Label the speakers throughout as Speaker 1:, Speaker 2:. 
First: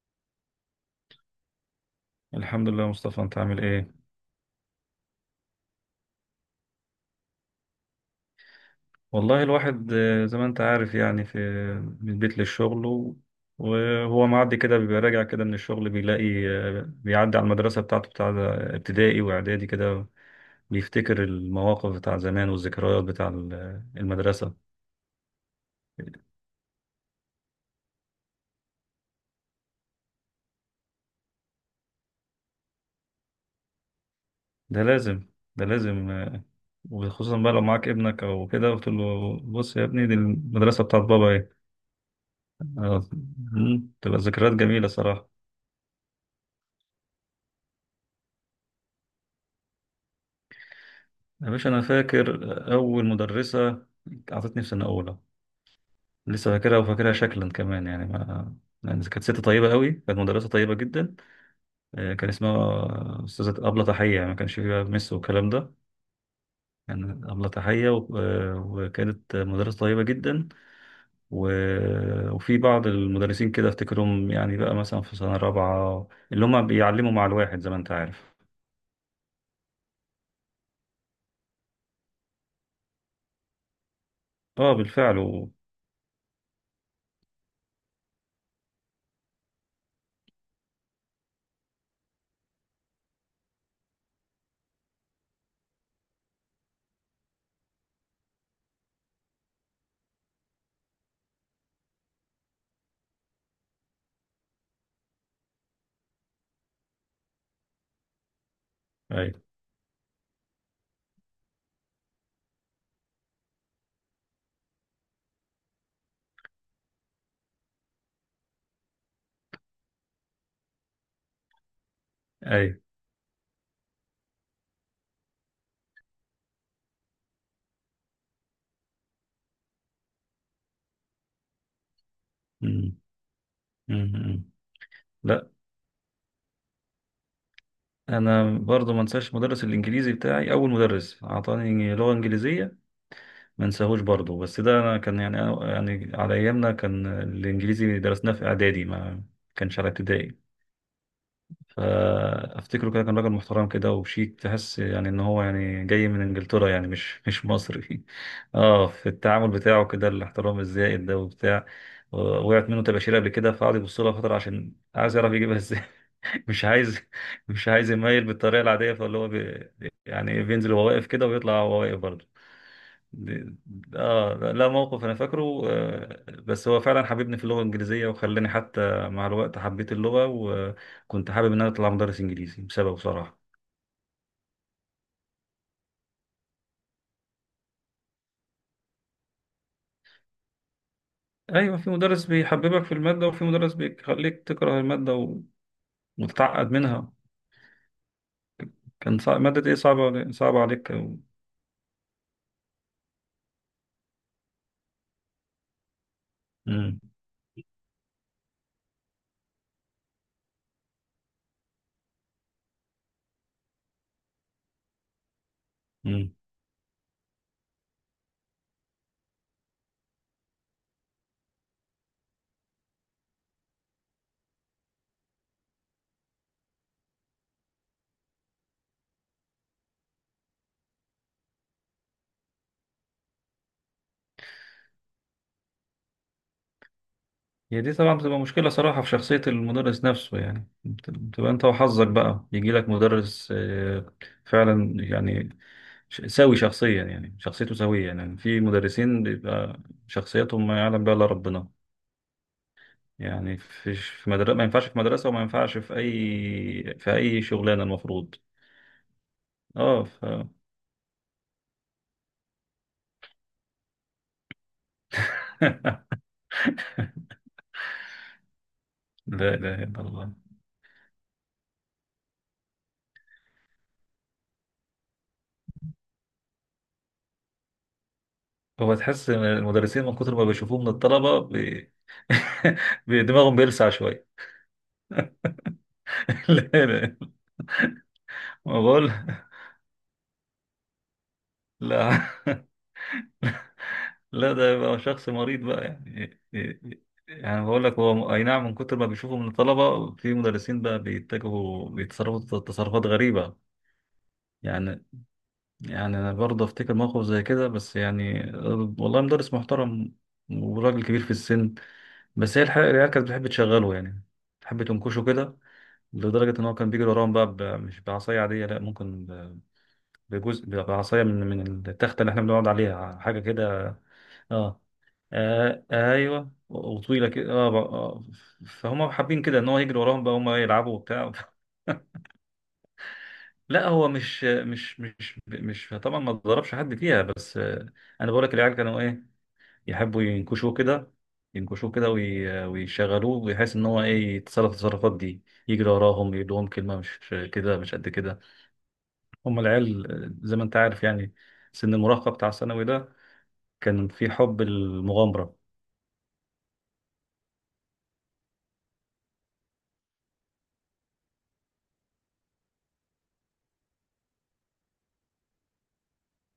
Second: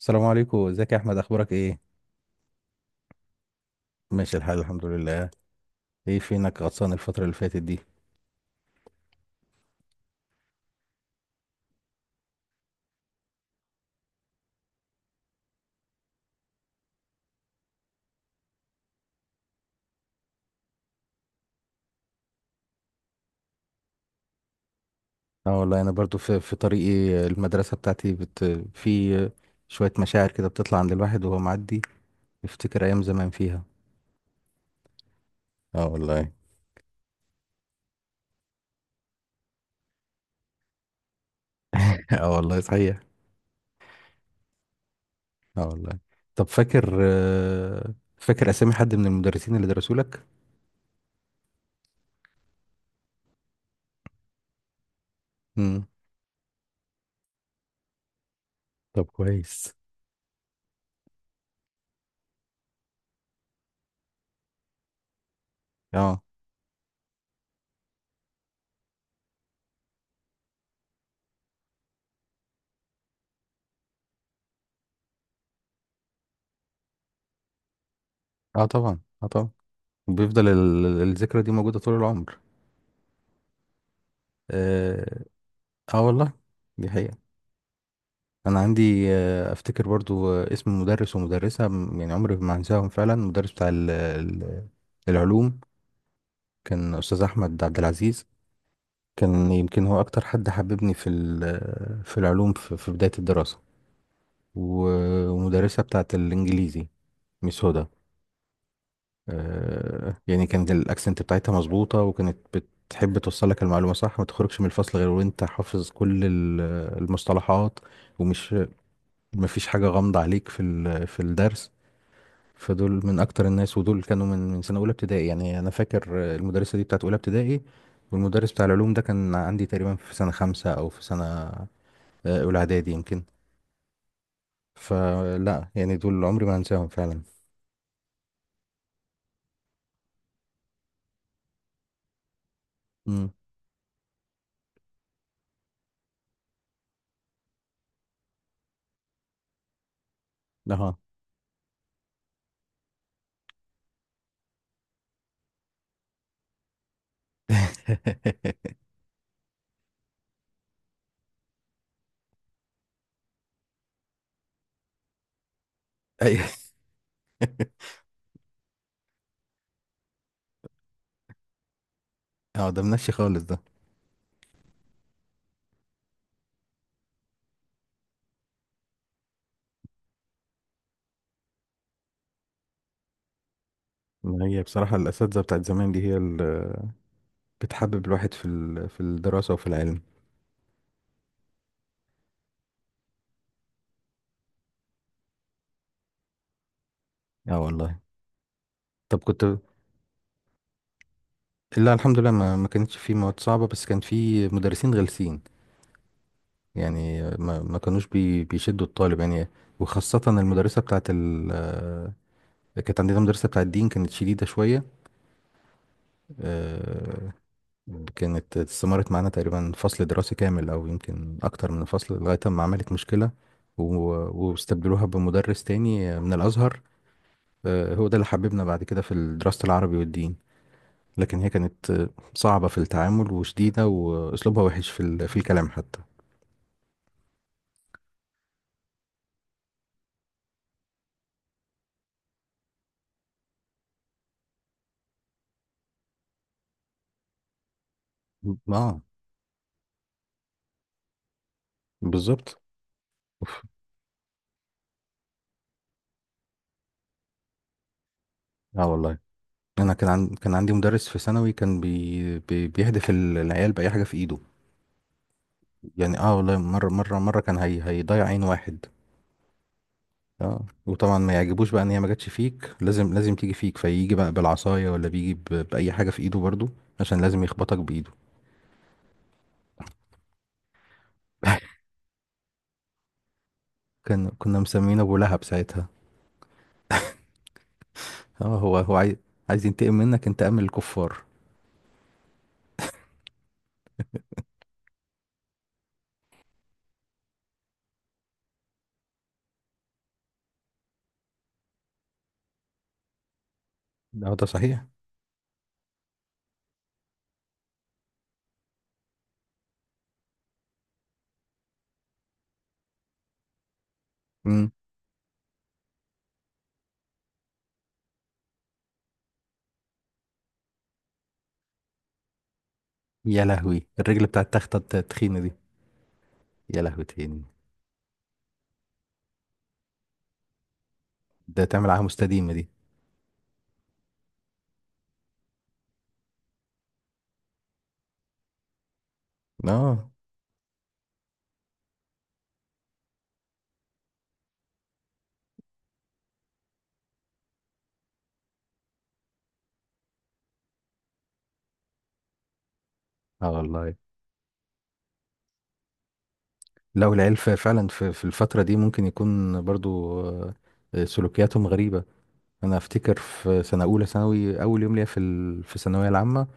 Speaker 1: السلام عليكم. ازيك يا احمد؟ اخبارك ايه؟
Speaker 2: الحمد لله يا مصطفى، انت عامل ايه؟
Speaker 1: ماشي الحال، الحمد لله. ايه فينك غطسان الفتره اللي فاتت دي؟
Speaker 2: والله الواحد زي ما انت عارف، يعني في من البيت للشغل، وهو معدي كده بيبقى راجع كده من الشغل، بيلاقي بيعدي على المدرسة بتاعته، بتاع ابتدائي واعدادي كده، بيفتكر المواقف بتاع زمان والذكريات بتاع المدرسة.
Speaker 1: اه والله، انا برضو في طريقي. المدرسه بتاعتي بت في شويه مشاعر كده بتطلع عند الواحد وهو معدي، يفتكر ايام زمان فيها.
Speaker 2: ده لازم، ده
Speaker 1: اه
Speaker 2: لازم
Speaker 1: والله.
Speaker 2: وخصوصا بقى لو معاك ابنك او كده، قلت له بص يا ابني، دي المدرسة بتاعت بابا ايه.
Speaker 1: اه والله، صحيح.
Speaker 2: آه، تبقى ذكريات جميلة صراحة.
Speaker 1: اه والله. طب فاكر، اسامي حد من المدرسين اللي درسوا لك؟
Speaker 2: يا باشا، أنا فاكر أول مدرسة أعطتني في سنة أولى،
Speaker 1: امم
Speaker 2: لسه فاكرها وفاكرها شكلا كمان، يعني ما يعني
Speaker 1: طب
Speaker 2: كانت ست طيبة
Speaker 1: كويس.
Speaker 2: قوي، كانت مدرسة طيبة جدا. كان اسمها أستاذة أبلة تحية، يعني ما كانش فيها مس والكلام ده.
Speaker 1: اه،
Speaker 2: كان أبلة تحية، وكانت مدرسة طيبة جدا. وفي بعض المدرسين كده أفتكرهم، يعني بقى مثلا في سنة رابعة، اللي هم بيعلموا مع الواحد زي ما أنت عارف.
Speaker 1: اه طبعا، اه طبعا. بيفضل الذكرى دي موجوده طول العمر.
Speaker 2: أه
Speaker 1: اه،
Speaker 2: بالفعل.
Speaker 1: آه والله، دي حقيقة. انا عندي، افتكر برضو، اسم مدرس ومدرسه يعني عمري ما هنساهم فعلا. مدرس بتاع العلوم، كان استاذ احمد عبد العزيز. كان يمكن هو اكتر حد حببني في العلوم في بدايه الدراسه. ومدرسه بتاعه الانجليزي، ميس هدى.
Speaker 2: أيوه،
Speaker 1: يعني كانت الاكسنت بتاعتها مظبوطه، وكانت بتحب توصل لك المعلومه صح، ما تخرجش من الفصل غير وانت حافظ كل المصطلحات. ومش مفيش حاجه غامضه عليك في الدرس.
Speaker 2: أيوه.
Speaker 1: فدول من اكتر الناس، ودول كانوا من سنه اولى ابتدائي. يعني انا فاكر، المدرسه دي بتاعت اولى ابتدائي، والمدرس بتاع العلوم ده كان عندي تقريبا في سنه خمسة او في سنه، اولى اعدادي
Speaker 2: أمم،
Speaker 1: يمكن.
Speaker 2: أمم، أمم. لا،
Speaker 1: فلا، يعني دول عمري ما هنساهم فعلا.
Speaker 2: انا برضو ما انساش مدرس الانجليزي بتاعي، اول مدرس اعطاني لغه انجليزيه،
Speaker 1: امم،
Speaker 2: ما انساهوش برضو، بس ده انا كان يعني، يعني على ايامنا كان الانجليزي درسناه في اعدادي، ما كانش على ابتدائي.
Speaker 1: اه.
Speaker 2: فافتكره كده، كان راجل محترم كده وشيك، تحس يعني ان هو يعني جاي من انجلترا، يعني مش مصري. اه، في التعامل بتاعه كده الاحترام الزائد ده وبتاع. وقعت منه تباشير قبل كده، فقعد يبص لها فتره عشان عايز يعرف يجيبها،
Speaker 1: ايوه،
Speaker 2: مش عايز مش عايز يميل بالطريقه العاديه، فاللي هو يعني إيه، بينزل وهو واقف كده ويطلع وهو واقف برضه.
Speaker 1: اه، ده منشي خالص
Speaker 2: دي-
Speaker 1: ده.
Speaker 2: اه، لا، موقف انا فاكره بس هو فعلا حببني في اللغه الانجليزيه، وخلاني حتى مع الوقت حبيت اللغه، وكنت حابب ان انا اطلع مدرس انجليزي بسببه بصراحه.
Speaker 1: ما هي بصراحه الاساتذه بتاعت زمان دي هي اللي بتحبب الواحد في الدراسه وفي العلم.
Speaker 2: ايوه، في مدرس بيحببك في الماده، وفي مدرس بيخليك تكره الماده وتتعقد منها.
Speaker 1: اه والله.
Speaker 2: كان
Speaker 1: طب
Speaker 2: صعب،
Speaker 1: كنت
Speaker 2: ماده ايه صعبه علي- صعبه عليك أو...
Speaker 1: لا، الحمد لله، ما كانتش في مواد صعبه، بس كان في مدرسين غلسين. يعني ما كانوش بيشدوا الطالب يعني. وخاصة المدرسة بتاعت ال آه، كانت عندنا مدرسة بتاعت الدين، كانت شديدة شوية.
Speaker 2: مم.
Speaker 1: آه، كانت استمرت معانا تقريبا فصل دراسي كامل، أو يمكن أكتر من فصل، لغاية ما عملت مشكلة. واستبدلوها بمدرس تاني من الأزهر. هو ده اللي حببنا بعد كده في دراسة العربي والدين. لكن هي كانت، صعبة في التعامل وشديدة، وأسلوبها وحش في الكلام حتى.
Speaker 2: هي دي طبعا بتبقى مشكلة صراحة في شخصية المدرس نفسه، يعني بتبقى انت وحظك بقى، يجي لك مدرس فعلا، يعني سوي شخصيا، يعني شخصيته سوية. يعني في
Speaker 1: اه،
Speaker 2: مدرسين بيبقى شخصيتهم ما يعلم بها الا ربنا.
Speaker 1: بالظبط.
Speaker 2: يعني في مدرسة ما ينفعش، في مدرسة وما ينفعش في اي شغلانة المفروض.
Speaker 1: اه والله. انا
Speaker 2: اه
Speaker 1: كان عندي مدرس في ثانوي، كان بيهدف العيال باي حاجه في ايده. يعني اه والله، مره مره مره كان هيضيع عين واحد.
Speaker 2: لا اله الا الله.
Speaker 1: اه، وطبعا ما يعجبوش بقى ان هي ما جاتش فيك، لازم لازم تيجي فيك، فيجي بقى بالعصايه، ولا بيجي باي حاجه في ايده برضو، عشان لازم يخبطك بايده.
Speaker 2: هو تحس إن المدرسين من كتر ما بيشوفوه من الطلبة. دماغهم بيلسع شوية.
Speaker 1: كان كنا مسمينه ابو لهب ساعتها.
Speaker 2: لا، لا،
Speaker 1: اه، هو
Speaker 2: ما
Speaker 1: هو
Speaker 2: بقول
Speaker 1: عايز ينتقم منك انتقام الكفار.
Speaker 2: لا. لا، ده يبقى شخص مريض بقى يعني. يعني بقول لك، هو اي نعم، من كتر ما بيشوفوا من الطلبه، في مدرسين بقى بيتصرفوا تصرفات غريبه.
Speaker 1: اه، ده صحيح.
Speaker 2: يعني يعني انا برضه افتكر موقف زي كده، بس يعني والله مدرس محترم وراجل كبير في السن، بس هي الحقيقه العيال كانت بتحب تشغله يعني،
Speaker 1: امم
Speaker 2: تحب تنكشه كده، لدرجه ان هو كان بيجري وراهم بقى، مش بعصايه عاديه، لا، ممكن بجزء بعصايه من التخته اللي احنا بنقعد عليها، حاجه
Speaker 1: يا لهوي،
Speaker 2: كده.
Speaker 1: الرجل بتاع التخته
Speaker 2: اه.
Speaker 1: التخينه دي؟
Speaker 2: آه، ايوه،
Speaker 1: يا
Speaker 2: وطويله
Speaker 1: لهوتين،
Speaker 2: كده آه فهم حابين كده ان هو يجري وراهم، بقى هم يلعبوا وبتاع.
Speaker 1: ده تعمل عليها مستديمه دي.
Speaker 2: لا، هو مش طبعا ما ضربش حد فيها، بس انا بقول لك العيال كانوا ايه،
Speaker 1: اه،
Speaker 2: يحبوا ينكشوه كده، ينكشوه كده ويشغلوه بحيث ان هو ايه يتصرف التصرفات دي، يجري وراهم يدوهم كلمه، مش كده، مش قد كده. هم العيال زي ما انت عارف يعني، سن المراهقه بتاع الثانوي ده،
Speaker 1: اه والله.
Speaker 2: كان في حب المغامره.
Speaker 1: لا، والعيال فعلا في الفترة دي ممكن يكون برضو، سلوكياتهم غريبة. أنا أفتكر في سنة أولى ثانوي، أول يوم ليا في الثانوية العامة،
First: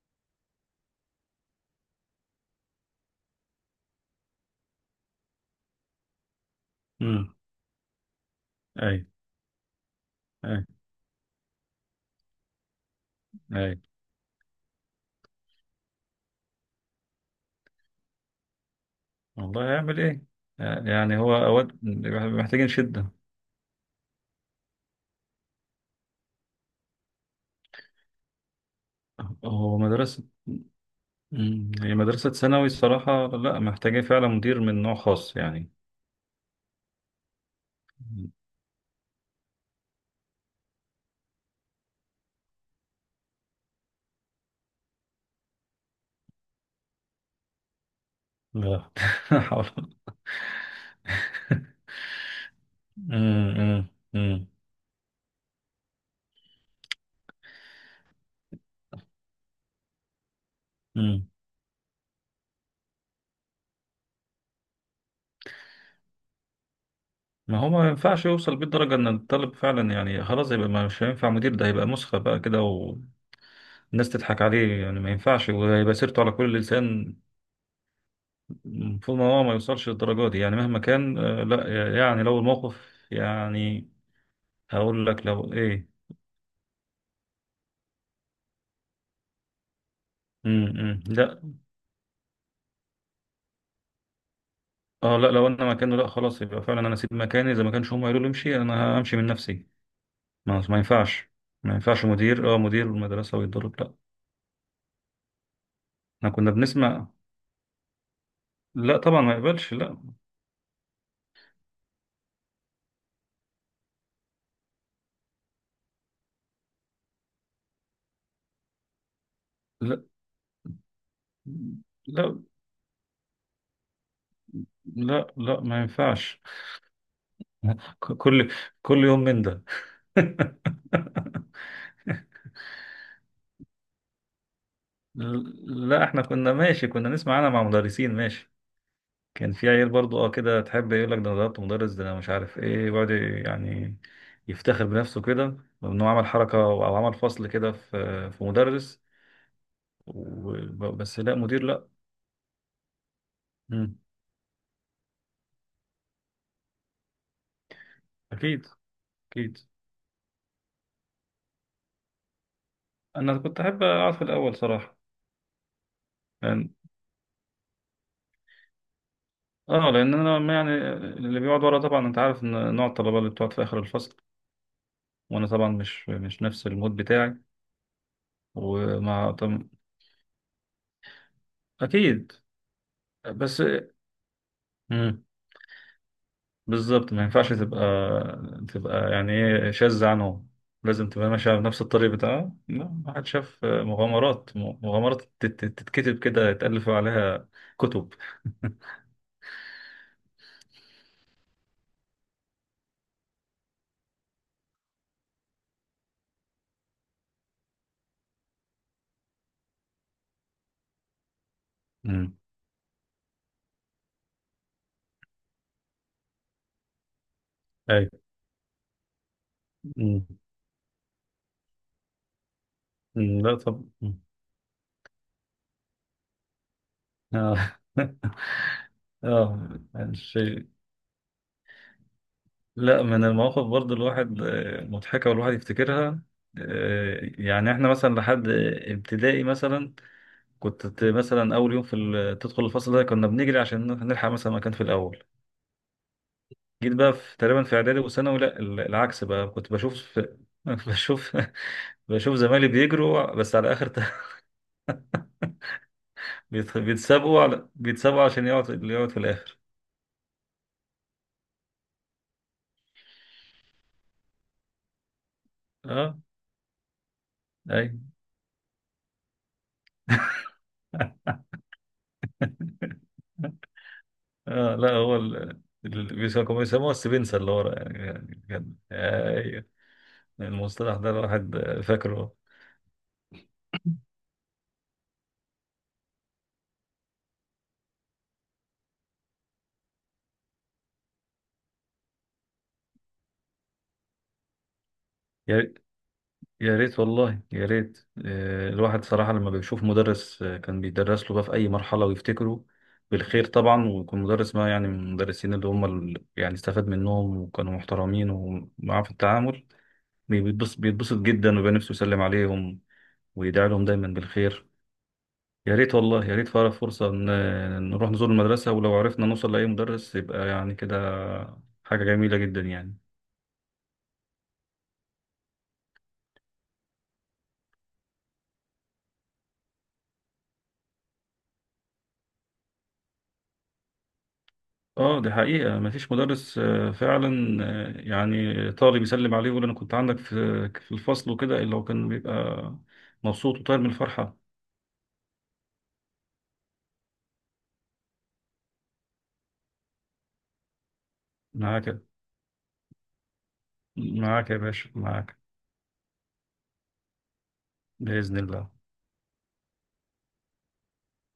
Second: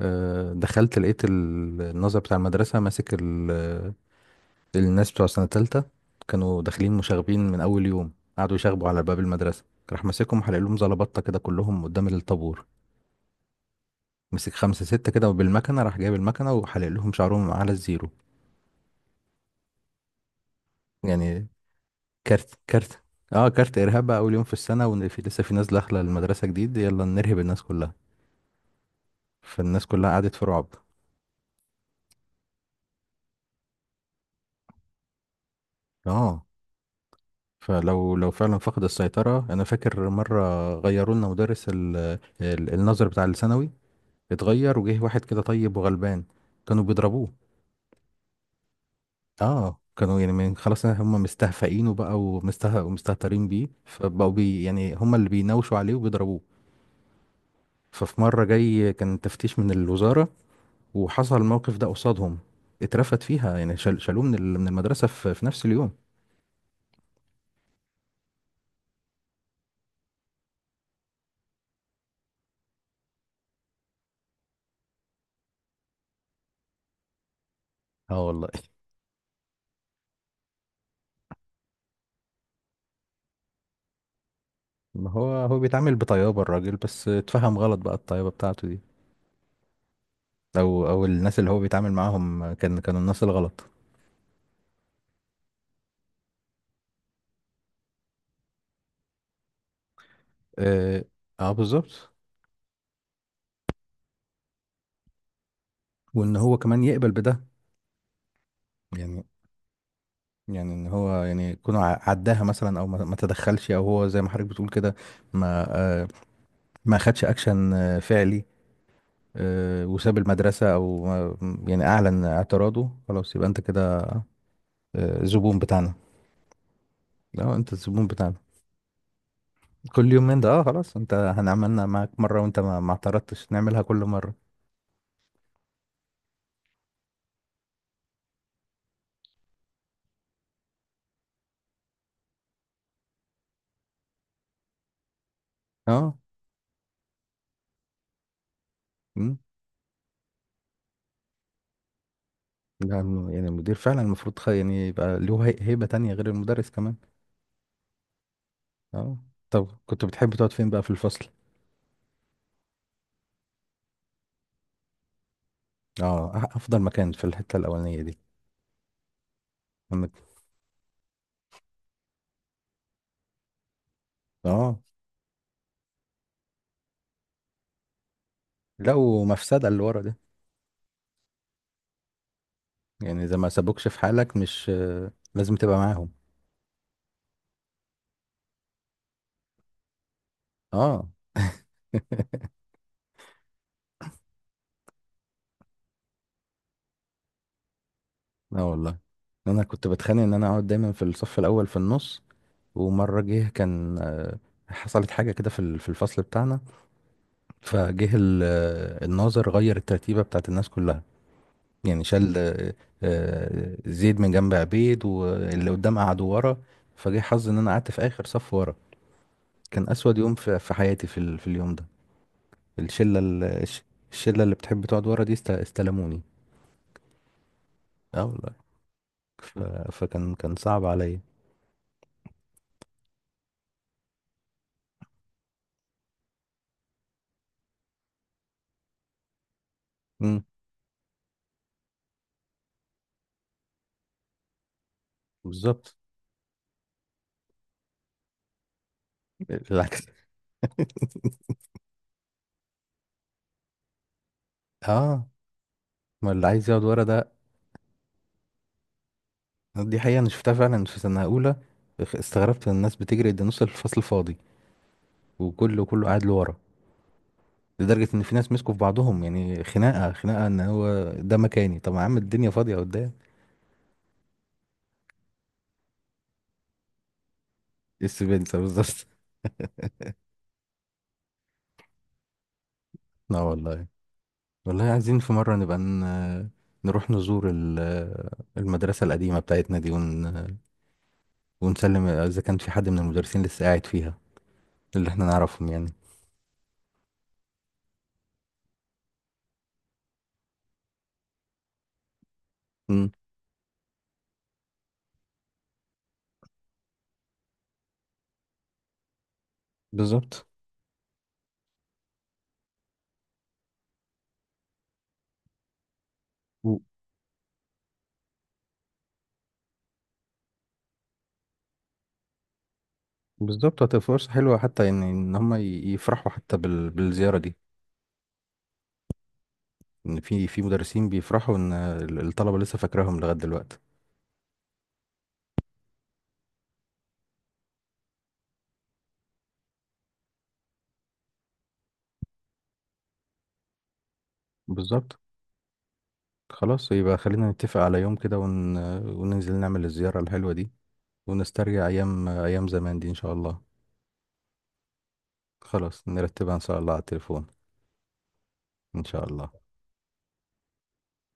Speaker 1: دخلت لقيت الناظر بتاع المدرسة ماسك، الناس بتوع سنة تالتة، كانوا داخلين
Speaker 2: امم.
Speaker 1: مشاغبين من أول يوم، قعدوا يشاغبوا
Speaker 2: اي.
Speaker 1: على باب المدرسة. راح ماسكهم، حلق لهم زلبطة كده كلهم قدام الطابور.
Speaker 2: اي
Speaker 1: مسك خمسة ستة كده، وبالمكنة، راح جايب المكنة وحلق لهم شعرهم على الزيرو.
Speaker 2: والله، هيعمل ايه؟ يعني هو
Speaker 1: يعني
Speaker 2: اوقات
Speaker 1: كارت،
Speaker 2: محتاجين
Speaker 1: كارت،
Speaker 2: شدة.
Speaker 1: اه كارت ارهاب بقى. اول يوم في السنه، وفي لسه في ناس داخله المدرسه جديد، يلا نرهب الناس كلها.
Speaker 2: هو
Speaker 1: فالناس كلها
Speaker 2: مدرسة
Speaker 1: قعدت في رعب.
Speaker 2: مم. هي مدرسة ثانوي الصراحة، لا، محتاجين فعلا مدير من نوع خاص يعني.
Speaker 1: اه، فلو لو فعلا فقد السيطره. انا فاكر مره غيروا لنا مدرس النظر بتاع الثانوي، اتغير، وجه واحد كده طيب وغلبان، كانوا بيضربوه.
Speaker 2: لا.
Speaker 1: اه،
Speaker 2: حول.
Speaker 1: كانوا يعني، من خلاص هم مستهفئينه بقى ومستهترين
Speaker 2: مم،
Speaker 1: بيه،
Speaker 2: مم،
Speaker 1: فبقوا
Speaker 2: مم،
Speaker 1: يعني هم اللي بيناوشوا عليه وبيضربوه. ففي مره جاي كان تفتيش من الوزاره،
Speaker 2: مم.
Speaker 1: وحصل الموقف ده قصادهم، اترفد فيها، يعني شالوه من المدرسة في في نفس اليوم.
Speaker 2: ما هو ما ينفعش يوصل بيه الدرجة ان الطالب فعلا، يعني خلاص يبقى مش هينفع مدير، ده هيبقى مسخة بقى كده، والناس تضحك عليه يعني، ما ينفعش، وهيبقى سيرته على كل لسان.
Speaker 1: اه والله.
Speaker 2: المفروض ان هو ما يوصلش للدرجة دي، يعني مهما كان لا، يعني لو الموقف، يعني هقول
Speaker 1: ما
Speaker 2: لك
Speaker 1: هو
Speaker 2: لو
Speaker 1: هو
Speaker 2: ايه.
Speaker 1: بيتعامل بطيابة الراجل، بس اتفهم غلط بقى الطيابة بتاعته دي، او
Speaker 2: إمم.
Speaker 1: او الناس
Speaker 2: لا.
Speaker 1: اللي هو بيتعامل معاهم كانوا الناس الغلط.
Speaker 2: اه، لا، لو انا مكانه، لا، خلاص يبقى فعلا انا اسيب مكاني، اذا ما كانش هم قالوا لي امشي، انا همشي من نفسي. ما
Speaker 1: اه،
Speaker 2: ينفعش.
Speaker 1: آه
Speaker 2: ما ينفعش
Speaker 1: بالظبط.
Speaker 2: مدير، اه، مدير المدرسه ويتضرب، لا. احنا
Speaker 1: وان
Speaker 2: كنا
Speaker 1: هو كمان
Speaker 2: بنسمع.
Speaker 1: يقبل بده.
Speaker 2: لا طبعا
Speaker 1: يعني
Speaker 2: ما يقبلش، لا،
Speaker 1: يعني ان هو يعني يكون عداها مثلا، او ما تدخلش، او هو زي ما حضرتك بتقول كده، ما آه ما خدش اكشن، فعلي،
Speaker 2: لا،
Speaker 1: وساب المدرسة، او ما- يعني اعلن
Speaker 2: لا،
Speaker 1: اعتراضه. خلاص، يبقى انت كده،
Speaker 2: لا،
Speaker 1: زبون
Speaker 2: لا، ما
Speaker 1: بتاعنا.
Speaker 2: ينفعش.
Speaker 1: اه، انت الزبون بتاعنا
Speaker 2: كل، كل يوم من ده.
Speaker 1: كل يوم من ده. اه، خلاص، انت هنعملنا معاك مرة وانت ما اعترضتش، نعملها كل مرة.
Speaker 2: لا، احنا كنا ماشي، كنا نسمع، انا مع مدرسين ماشي، كان في عيال برضو، اه كده تحب يقول لك ده انا ضربت مدرس، ده انا مش عارف ايه، ويقعد يعني يفتخر بنفسه كده، انه
Speaker 1: اه.
Speaker 2: عمل حركه او عمل فصل كده في مدرس،
Speaker 1: مم.
Speaker 2: بس لا مدير لا.
Speaker 1: لا، يعني المدير
Speaker 2: مم.
Speaker 1: فعلا المفروض، يعني يبقى له، هيبة تانية غير المدرس كمان.
Speaker 2: اكيد،
Speaker 1: اه.
Speaker 2: اكيد.
Speaker 1: طب كنت بتحب تقعد فين بقى في الفصل؟
Speaker 2: انا كنت احب اقعد في الاول صراحه،
Speaker 1: اه،
Speaker 2: لأن،
Speaker 1: افضل مكان في الحتة الاولانية دي.
Speaker 2: اه،
Speaker 1: لما ت-
Speaker 2: لان انا، ما يعني، اللي بيقعد ورا طبعا انت عارف ان نوع الطلبه اللي بتقعد في اخر الفصل،
Speaker 1: اه،
Speaker 2: وانا طبعا مش نفس المود بتاعي،
Speaker 1: لا،
Speaker 2: وما طب.
Speaker 1: ومفسدة اللي ورا ده.
Speaker 2: اكيد.
Speaker 1: يعني اذا ما
Speaker 2: بس.
Speaker 1: سابوكش في حالك، مش
Speaker 2: مم.
Speaker 1: لازم تبقى معاهم.
Speaker 2: بالظبط، ما ينفعش تبقى، تبقى يعني ايه شاذة عنهم،
Speaker 1: اه.
Speaker 2: لازم تبقى ماشية بنفس الطريق بتاعها. لا، ما حد شاف مغامرات تتكتب كده يتألف عليها كتب.
Speaker 1: لا والله، انا كنت بتخانق ان انا اقعد دايما في الصف الاول في النص. ومرة جه كان، حصلت حاجة كده في الفصل بتاعنا. فجه، الناظر، غير الترتيبة بتاعت الناس كلها. يعني شال،
Speaker 2: امم.
Speaker 1: زيد من جنب عبيد، واللي قدام قعد ورا. فجه حظي ان انا قعدت في
Speaker 2: اي.
Speaker 1: اخر صف ورا. كان اسود
Speaker 2: امم.
Speaker 1: يوم في حياتي في اليوم ده. الشلة،
Speaker 2: أمم. لا، طب. أمم.
Speaker 1: اللي بتحب تقعد ورا دي استلموني.
Speaker 2: اه.
Speaker 1: اه والله.
Speaker 2: اه،
Speaker 1: ف- فكان
Speaker 2: الشيء.
Speaker 1: صعب عليا.
Speaker 2: لا، من المواقف برضو الواحد مضحكة، والواحد يفتكرها. يعني احنا مثلا لحد ابتدائي مثلا،
Speaker 1: مم،
Speaker 2: كنت مثلا اول يوم في تدخل الفصل ده، كنا بنجري عشان نلحق مثلا مكان في الاول.
Speaker 1: بالظبط.
Speaker 2: جيت بقى في تقريبا في اعدادي وثانوي، لا، العكس بقى، كنت بشوف
Speaker 1: العكس.
Speaker 2: في. بشوف بشوف زمايلي بيجروا بس على اخر.
Speaker 1: اه، ما اللي عايز يقعد ورا ده.
Speaker 2: بيتسابقوا عشان يقعد اللي يقعد في الاخر.
Speaker 1: دي حقيقة، أنا شفتها فعلا في سنة أولى. استغربت إن الناس بتجري قد نص الفصل فاضي، وكله كله
Speaker 2: اه،
Speaker 1: قاعد لورا.
Speaker 2: اي.
Speaker 1: لدرجة إن في ناس مسكوا في بعضهم، يعني خناقة، خناقة إن هو ده مكاني. طب يا عم الدنيا فاضية قدام.
Speaker 2: اه، لا، هو بيسموها السبنسة اللي ورا، يعني
Speaker 1: إيه
Speaker 2: يعني
Speaker 1: السبنسر
Speaker 2: كان
Speaker 1: بالظبط.
Speaker 2: ايوه، المصطلح ده الواحد فاكره،
Speaker 1: لا والله. والله عايزين في مرة نبقى، نروح نزور المدرسة القديمة بتاعتنا دي، ونسلم إذا كان في حد من المدرسين لسه قاعد فيها، اللي إحنا نعرفهم
Speaker 2: يعني.
Speaker 1: يعني.
Speaker 2: يا ريت، والله يا ريت الواحد صراحة لما بيشوف مدرس كان بيدرس له بقى في أي مرحلة، ويفتكره
Speaker 1: مم.
Speaker 2: بالخير طبعا، ويكون مدرس، ما يعني، من المدرسين اللي هم يعني استفاد منهم وكانوا محترمين ومعاه في التعامل،
Speaker 1: بالظبط.
Speaker 2: بيتبسط جدا، ويبقى نفسه يسلم عليهم، ويدعي لهم دايما بالخير. يا ريت والله يا ريت فارق فرصة نروح نزور المدرسة، ولو عرفنا نوصل لأي مدرس يبقى يعني كده حاجة جميلة جدا يعني.
Speaker 1: بالظبط، هتبقى فرصة حلوة، حتى ان هم يفرحوا حتى بالزيارة دي. ان في مدرسين بيفرحوا ان الطلبة لسه فاكراهم لغاية دلوقتي.
Speaker 2: اه، دي حقيقة، مفيش مدرس فعلا يعني طالب يسلم عليه يقول انا كنت عندك في الفصل وكده، الا هو كان بيبقى مبسوط وطاير من الفرحة.
Speaker 1: بالظبط. خلاص، يبقى خلينا نتفق على يوم كده، وننزل نعمل الزيارة الحلوة دي، ونسترجع
Speaker 2: معاك،
Speaker 1: ايام، ايام زمان دي ان شاء الله.
Speaker 2: معاك يا باشا، معاك.
Speaker 1: خلاص، نرتبها ان شاء الله على التليفون.
Speaker 2: بإذن الله.
Speaker 1: ان شاء الله.